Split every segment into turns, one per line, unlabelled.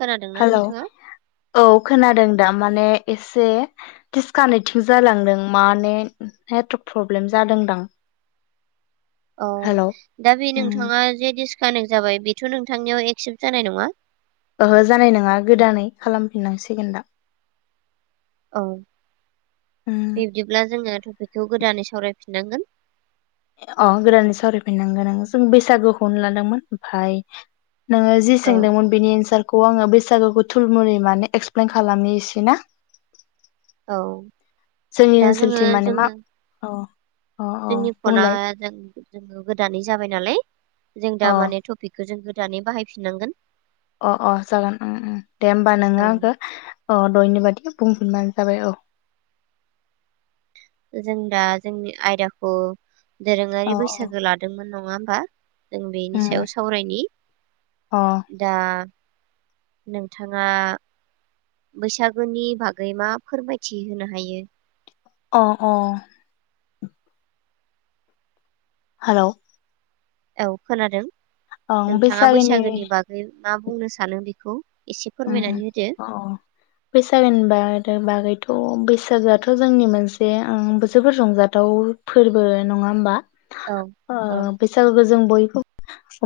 खोनादोंना
हेलौ,
नोंथाङा
औ खोनादों। दा माने एसे डिसकानेक्टिं जालांदों माने नेट प्रब्लेम जादोंदां।
औ
हेलौ
दा बे नोंथाङा जे डिसकानेक्ट जाबाय बेथ नोंथांनियाव एक्सेप्ट जानाय नङा
ओहो जानाय नङा गोदानै खालामफिननांसिगोनदा
औ बिब्दिब्ला जोङो टपिकखौ गोदानै सावराय फिननांगोन।
अ गोदानै सावरायफिननांगोन ओं जों बैसागोखौनो लादोंमोन ओमफाय नोङो जि
औ
सोंदोंमोन बेनि एन्सार खौ आङो बैसागुखौ थुलमुलै माने एक्सप्लेन खालामनि एसे ना
औ
जोंनि
दा जोङो
ओनसोलथिं माने मा
जोङो
औ
जोंनि फना जों जों गोदानै जाबाय नालाय जों
अ
दा माने टपिकखौ जों गोदानै बाहायफिननांगोन
अ अ जागोन उम उम दे होमबा
औ
नोङो आंखो अ दहायनियबादि बुंफिनबानो जाबाय औ
जों दा जोंनि आयदाखौ दोरोङारि
औ औ
बैसागो लादोंमोन नङा होमबा जों बेनि
उम
सायाव सावरायनि
अ
दा नोंथाङा बैसागुनि बागै मा फोरमायथि होनो हायो
अ अ हेल'
औ खोनादों नोंथाङा बैसागोनि बागै मा बुंनो सानो बेखौ एसे
उ
फोरमायनानै होदो
अ बैसागो होनबा बागैथ' बैसागोआथ' जोंनि मोनसे जोबोर रंजाथाव फोरबो नङा होमबा
औ औ
बैसागोखौ जों बयबो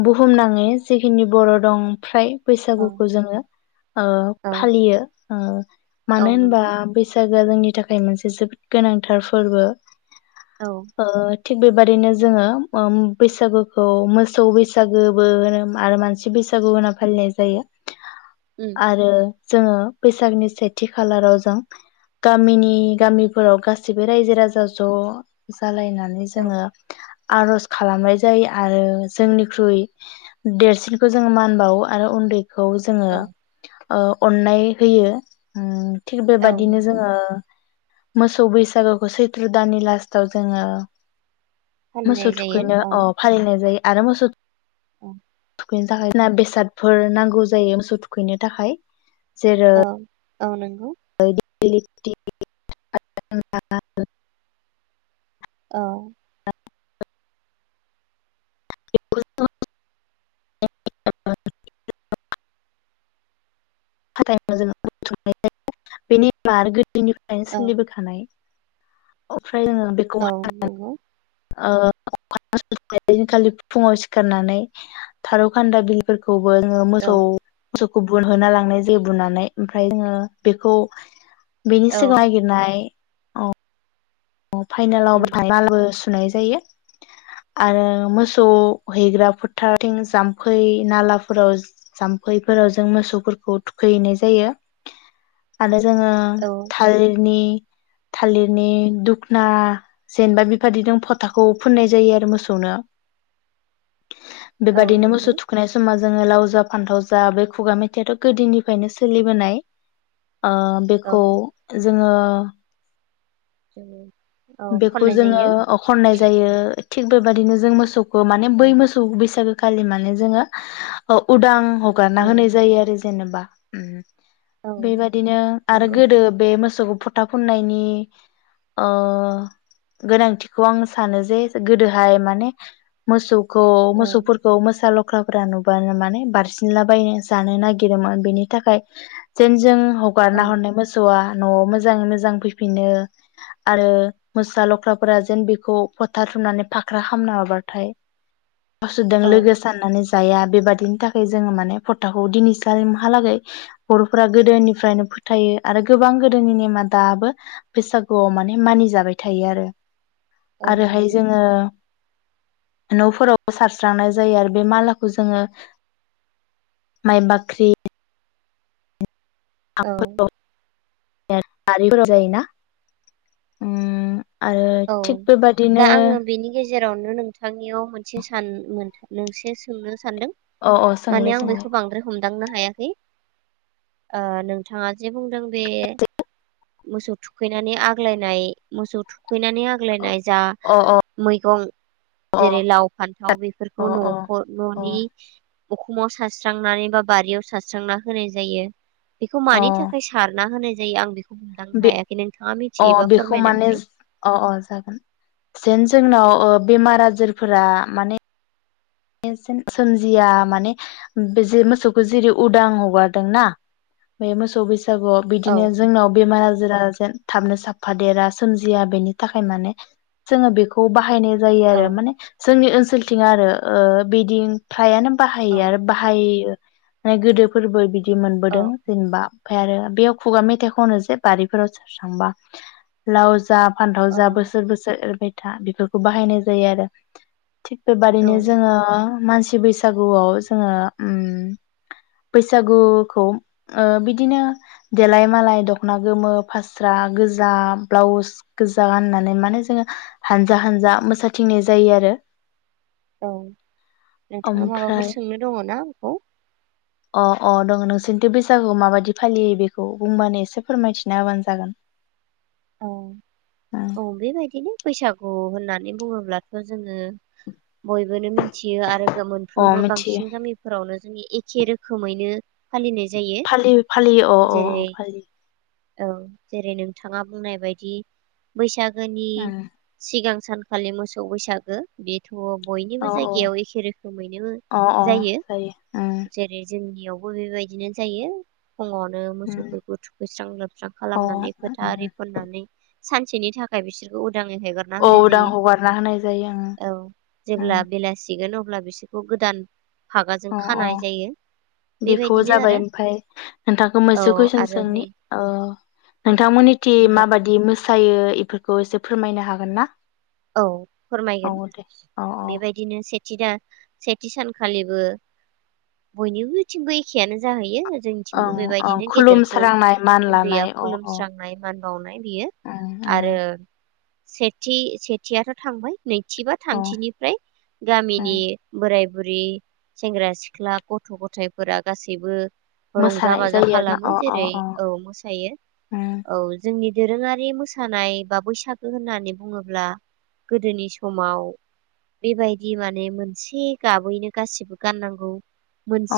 बुहुमनाङै जेखिनि बर' दं ओमफ्राय
औ
बैसागुखौ जोङो
औ
फालियो मानो
औ
होनबा
नंगौ
बैसाग आ जोंनि थाखाय मोनसे जोबोद गोनांथार फोरबो
औ
ओ थिग बेबादिनो जोङो बैसागुखौ मोसौ बैसागोबो होनोम आरो मानसि बैसागु होना फालिनाय जायो
उम
आरो जोङो बैसागनि सेथि खालाराव जों गामिनि गामिफोराव गासैबो रायजो राजा ज' जालायनानै
औ
जोङो आर'ज खालामनाय जायो आरो जोंनिख्रुइ देरसिनखौ जोंङो मान बावो आरो उन्दै खौ जोङो
औ
अननाय होयो थिग
औ
बेबायदिनो
नंगौ
जोङो मोसौ बैसागोखौ सैत्र' दाननि लास्टाव जोङो।
फालिनाय
मोसौ
जायो
थुखैनो अ फालिनाय जायो। आरो मोसौ
अ
थुखैनो थाखाय बेसादफोर नांगौ जायो मोसौ थु थुखैनो थाखाय। जेरै
औ औ नंगौ।
बेबायदि। [unintelligible]
औ
[unintelligible] गोदो निफ्रायनो
औ
सोलिबोखानाय। अ ओमफ्राय जोङो बेखौ
औ
[unintelligible] ओ
नंगौ
अखानायै हैदिनखालि फुङाव सिखारनानै खारौ खान्दाइ बिलाइफोर खौबो जोङो
औ
मोसौ मो गुबुल होना लांनाय जे बुनानै ओमफ्राय जोङो बेखौ। बेनि
औ
सिगां नागिरनाय। अ फाइनेलावबो
उम
[unintelligible] थुनाय जायो आरो मोसौ हैग्रा फोथारथिं जामफै नालाफोराव जामफैफोराव जों मोसौफोरखौ थुखैैनाय जायो आरो। जोङो
औ
थालिरनि थालिरनि दुख ना जेनेबा बेबादिदों फथाखौ फुननाय जायो आरो मोसौनो।
औ
बेबादिनो मोसौ
नंगौ
थुखैनाय समा जोङो लाव जा फान्थाव जा बे खुगा मेथाइयाथ' गोदोनिफ्रायनो सोलिबोनाय। ओ
औ
बेखौ। जोङो।
उम
बेखौ जोङो ओ खननाय जायो। थिग बेबायदिनो जों मोसौ खौ माने
औ
बै मोसौ बैसागो खालि माने जोङो अ उदां
औ
हगारना होनाय जायो आरो जेनेबा ओम।
औ
बेबादिनो आरो
नंगौ
गोदो बे मो सौखौ फोथा फुननायनि ओ गोनांथिखौ आं सानो जे गोदोहाय माने मोसौखौ
औ
मोसौफोरखौ मोसा लख्राफोरा नुबानो माने बारसिनलाबायनो जानो नागिरोमोन बेनि थाखाय जेन जों
औ
हगारना हरनाय मोसौआ न'आव मोजाङै मोजां फैफिनो आरो मोसा लख्राफोरा जेन बेखौ फथा थुमनानै फाख्रा खामना हरबाथाय मोसौदों
औ
लोगो साननानै जाया बेबादिनि थाखाय जोङो माने फथाखौ दिनै सिमहालागै फ्रा
औ
गोदोनिफ्रायनो फोथायो। आरो गोबां गोदोनि नेमा दाबो बैसागुआव माने मानिजाबाय थायो आरो।
औ
आरोहाय
नंगौ
जोङो न'फोराव सारस्रांनाय जायो आरो बे मालाखौ जोङो माइ बाख्रि
औ
[unintelligible] [unintelligible] जायोना उम। आरो थिग बेबादिनो
रावनो नोंथांनियाव मोनसे सान मोनसे सोंनो स सानदों
अ अ
माने
सोंलाय
आं बेखौ
सोंलाय
बांद्राय हम दांनो हायाखै ओ नोंथाङा जे बुंदों बे मोसौ थुखैनानै आग्लायनाय मोसौ थु खैनानै
अ
आग्लायनाय जा
अ अ
मैगं जेरै लाव फान्थाव
अ
बेफोरखौ
अ
नखर
अ
ननि अखुमाव सारस्रांनानै बा बारियाव सारस्रांना होनाय जायो। बेखौ
अ
मानि थाखाय सारना होनो जायो आं बेखौ हमदांनो
बे
हायाखै नोंथाङा
अ
मिथियोबा
बेखौ
फोरमायनो
माने
होय
अ अ जागोन जेन जोंनाव बेमार आजारफोरा माने सोमजिया माने बे जे मोसौखौ जेरै उदां हगारदोंना बे मोसौ बेस बसागुआव
औ
बिदिनो जोंनाव बेमार आजारा जेन थाबनो साफादेरा सोमजिया बेनि थाखाय माने जोङो बेखौ बाहायनाय जायो
औ
आरो माने जोंनि ओनस सोल्थिं आरो ओ बिदि फ्रायानो
औ
बाहायो आरो बाहोयो माने गोदो फोरबो बिदि दि
औ
मोनबोदों जेनबा ओमफाय आरो बेयाव खुगा मेथाइ खनो जे बारिफोराव सारस्रांबा लाव जाब फान्थाव
औ
जा बोसोर बोसोर एरबाय दा बेफोरखौ बाहायनाय जायो आरो। थिग बेबादिनो जोङो मानसि मानसि बैसागुआव जोङो उम बैसागुखौ ओ बिदिनो देलाय मालाय दखना गोमो फास्रा गोजा ब्लाउस गोजा गाननानै माने जोङो हानजा हानजा मोसाथिंनाय जायो आरो।
औ नोंथाङा माबाफोर
ओमफ्राय
सोंनो दङ ना? [unintelligible]
अ अ दङ नोंसोरनिथ बैसागुआव माबायदि फालियो बेखौ बुंबानो एसे फोरमायथिना होबानो जागोन।
औ औ बेबायदिनो बैसागु होननानै बुङोब्लाथ जोङो बयबोनो मिथियो आरो
अ
मोनफ्रोमबो
मिथियो
बांसिन गामिफोरावनो एखे रोखोमैनो फालिनाय जायो
फालियो फालियो अ अ अ
जेरै
फालियो।
औ जेरै नोंथाङा बुंनाय बायदि बैसाग गोनि सिगां सानखालि मोसौ बैसागो बे
औ
बयनिबो जायगायाव एखे रोखोमैनो
अ अ
जायो
अ औ
जेरै जोंनियाव बो बेबायदिनो जायो। फुङावनो
उम
मोसौफोरखौ थुखैस्रां लोबस्रां
अ
खालामनानै फोथारि नानै सानसेनि थाखाय बिसोरखौ उदांयै हेगारना
औ
होनाय
उदां
जायो
हगारना होनाय जायो उम
औ
उम
जेब्ला बेलासिगोन अ ब्ला बिसोरखौ गोदान फागाजों
अ अ
खानाय जायो
बेखौ
बेबायदिनो
जाबाय
आरो
ओमफाय नोंथांखौ
औ
मोनसे कुयसन
आरो नै
सोंनि
औ
नोंथांमोननि थिं
सोंजागोन
माबादि मोस सायो इफोरखौ एसे फोरमायनो हागोन ना?
औ
औ
फोरमायगोन
दे औ औ
बेबायदिनो सेथि दा सेथि सानखालिबो बयनिबोथिंबो एखेयानो जाहैयो। जोंनिथिंबो
ओं ओं
बेबायदिनो गेदेरखौ
खुलुमस्रांनाय मान
उन्दैया
लानाय अ अ
खुलुमस्रांनाय मान बावनाय बियो
उम उम
आरो सेथि से थियाथ' थांबाय। नैथि बा
अ
थामथिनिफ्राय गामिनि
उम
बोराय बुरि सेंग्रा सिख्ला गथ' गथायफोरा गासैबो रंजा
मोसानाय
बाजा
जायो आरोना
खालामो
अ अ
जेरै
अ
औ मोसायो
उम
औ जोंनि दोरोङारि मोसानाय बा बैसागो होननानै बुङोब्ला गोदोनि समाव बेबायदि माने मोनसे गाबैनो गासिबो गाननांगौ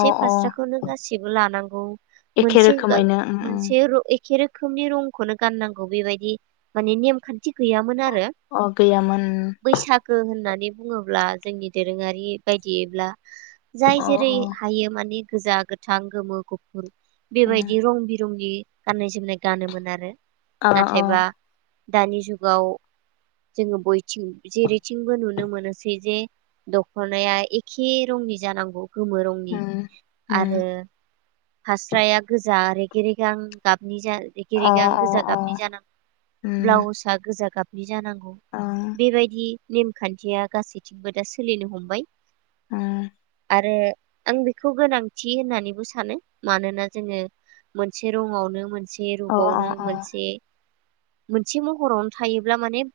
अ अ
फास्राखौनो गासिबो लानांगौ
एखे
मोनसे
रोखोमैनो उम उम
मोनसे एखे रो रोखोमनि रंगखौनो गान नांगौ बेबायदि मान नेमखान्थि गैयामोन आ
अ गोया
बैसागो होननानै बुङोब्ला जोंनि दोरोङारि बायदियैब्ला
उम
जाय
अ
जेरै हायो माने गोजा गोथां गोमो गुफुर
उम
बेबायदि रं बिरंगि गाननाय जोमनाय गानोमोन आरो
अ अ
नाथायबा दानि जुगाव जोङो बयथिं जेरैथिंबो नुनो मोनोसै जे दख'नाया एखे रङि जानांगौ गोमो रंनि
उम उम
आरो हास्राया गोजा रेगे रेगां गाबनि रेगे
अ
रेगां
अ
गोजा
अ
गाबनि जानां
उम
ब्लाउसआ गोजा गाब बि जानांगौ
ओं
बेबायदि नेमखान्थिया गासैथिंबो दा सोलिनो हमबाय।
ओ
आरो आं बेखौ गोनांथि होननानैबो सानो मानोना जोङो मोनसे रङावनो मोनसे
अ अ
रपावनो
अ
मोनसे मोनसे महरावनो थायोब्ला माने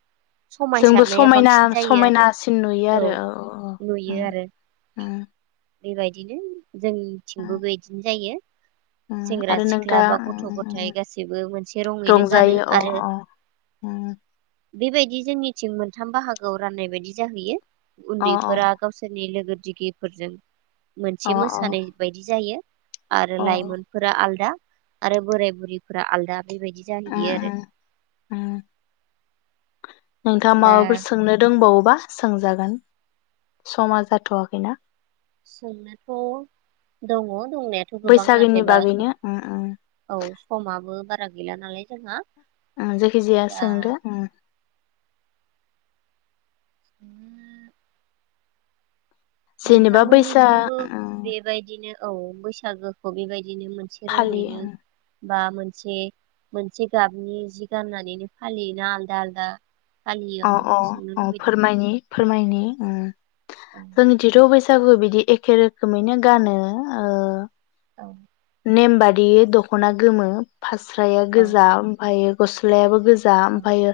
जोंबो
समायसारनाया
समायना
बांसिन जायो आरो
समायनासिन नुयो आरो औ औ
नुयो आरो
औ
बेबायदिनो जोंथिंबो बेदि जायो
उम
सेंग्रा
आरो
सिख्ला
नोंथाङा
बा
उम
गथ' गथाय
उम
गासैबो मोनसे रङैनो गानो
रंजायो अ
आरो
अ उम
बेबायदि जोंनिथिं मोनथाम बाहागोआव राननाय बायदि जाहैयो।
अ अ
उन्दैफोरा गावसोरनि लोगो दिकफोरजों मोनसे
अ अ
मोसानाय बायदि जायो। आरो
अ
लाइमोनफोरा आलदा आरो बोराय बुरैफोरा आलदा। बेबायदि
उम
जाहैयो आरो।
उम उम नोंथाङा
दा
माबाफोर सोंनो दोंबावो बा सोंजागोन समा जाथ'वाखैना।
सोंनायाथ' दङ दंनायाथ' गोबां
बैसागोनि
नाथायबा
बागैनो उम उम
औ समाबो बा रा गैला नालाय जोंहा।
जायखिजाया
दा
सोंदो उम।
उम।
जेनेबा बैसा
नोंथांमोननिथिंबो
उम
बेबायदिनो औ बैसागोखौ बेबाय दिनो मोनसे
फालियो
रङैनो बा मोनसे मोनसे गाबनि जि गाननानैनो फालियोना आलदा आलदा फालियो
अ
आं
अ
बेखौ सोंनो
अ
लुबैदों
फोरमायनि फोरमायनि उम।
औ
जोंनि दिथ' बै सागु बिदि एखे रोखोमैनो गानो। ओ
औ।
नेम बादियै दख'ना गोमो फास्राया
औ
गोजा ओमफायो गस्लायाबो गो जा
औ
ओमफायो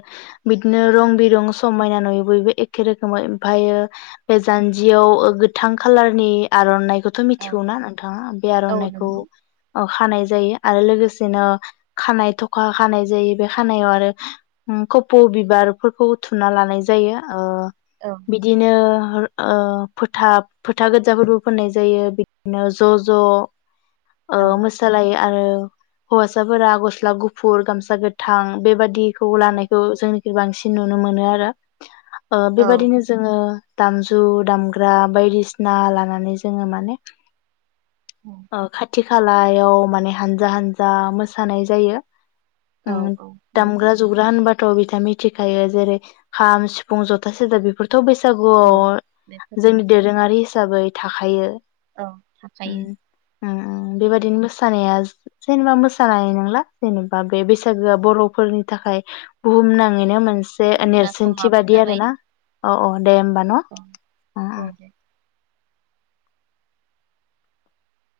बिदिनो रं बिरं समायना नुयो बयबो एखे रोखोम ओमफायो बे जान्जियाव गोथां खाालारनि आर'नाइ बेखौथ'
औ
मिथिगौ ना नोंथाङा बे
औ
आर'नाइखौ
नंगौ
ओ खानाय जायो। आरो लोगोसेनो खानाय थखा खानाय जायो बे खानायाव आरो कफ' बिबारफोरखौ थुना लानाय जायो। ओ
औ
बिदिनो ओ फोथा फोथा गोजाफोरबो फोननाय जायो बिदिनो ज' ज' ओ
औ
मोसालायो। आरो हौवासाफोरा गस्ला गुफुर गामसा गोथां बेबादि खौ लानायखौ जोंनि खै बांसिन नुनो मोनो आरो। ओ
औ
बेबायदिनो जोङो दामजु दामग्रा बायदिसिना लानानै जोङो माने ओ खा खाथि खालायाव माने हानजा हानजा मोसानाय जायो।
औ
उम
औ नंगौ
दामग्रा जग्रा होनबा बिथ' मिथिखायो जेरै खाम सिफुं जथा सेरजा बेफोर थ'
औ
बैसागुआव
बेफोरनो
जोंनि दोरोङारि हिसाबै थाखायो।
औ
उम
थाखायो।
उम उम
नंगौ
बेबायदिनो मोस सा जेनेबा मोसानाय नंला जेनेबा बे बैसागोआ बर'फोरनि थाखाय बुहुमनां ङैनो मोनसे
नोंथां। जोंना
नेरसोनथि
समाबो
बादि
जाबाय
आरोना। औ औ दे ओमबा न'
औ औ दे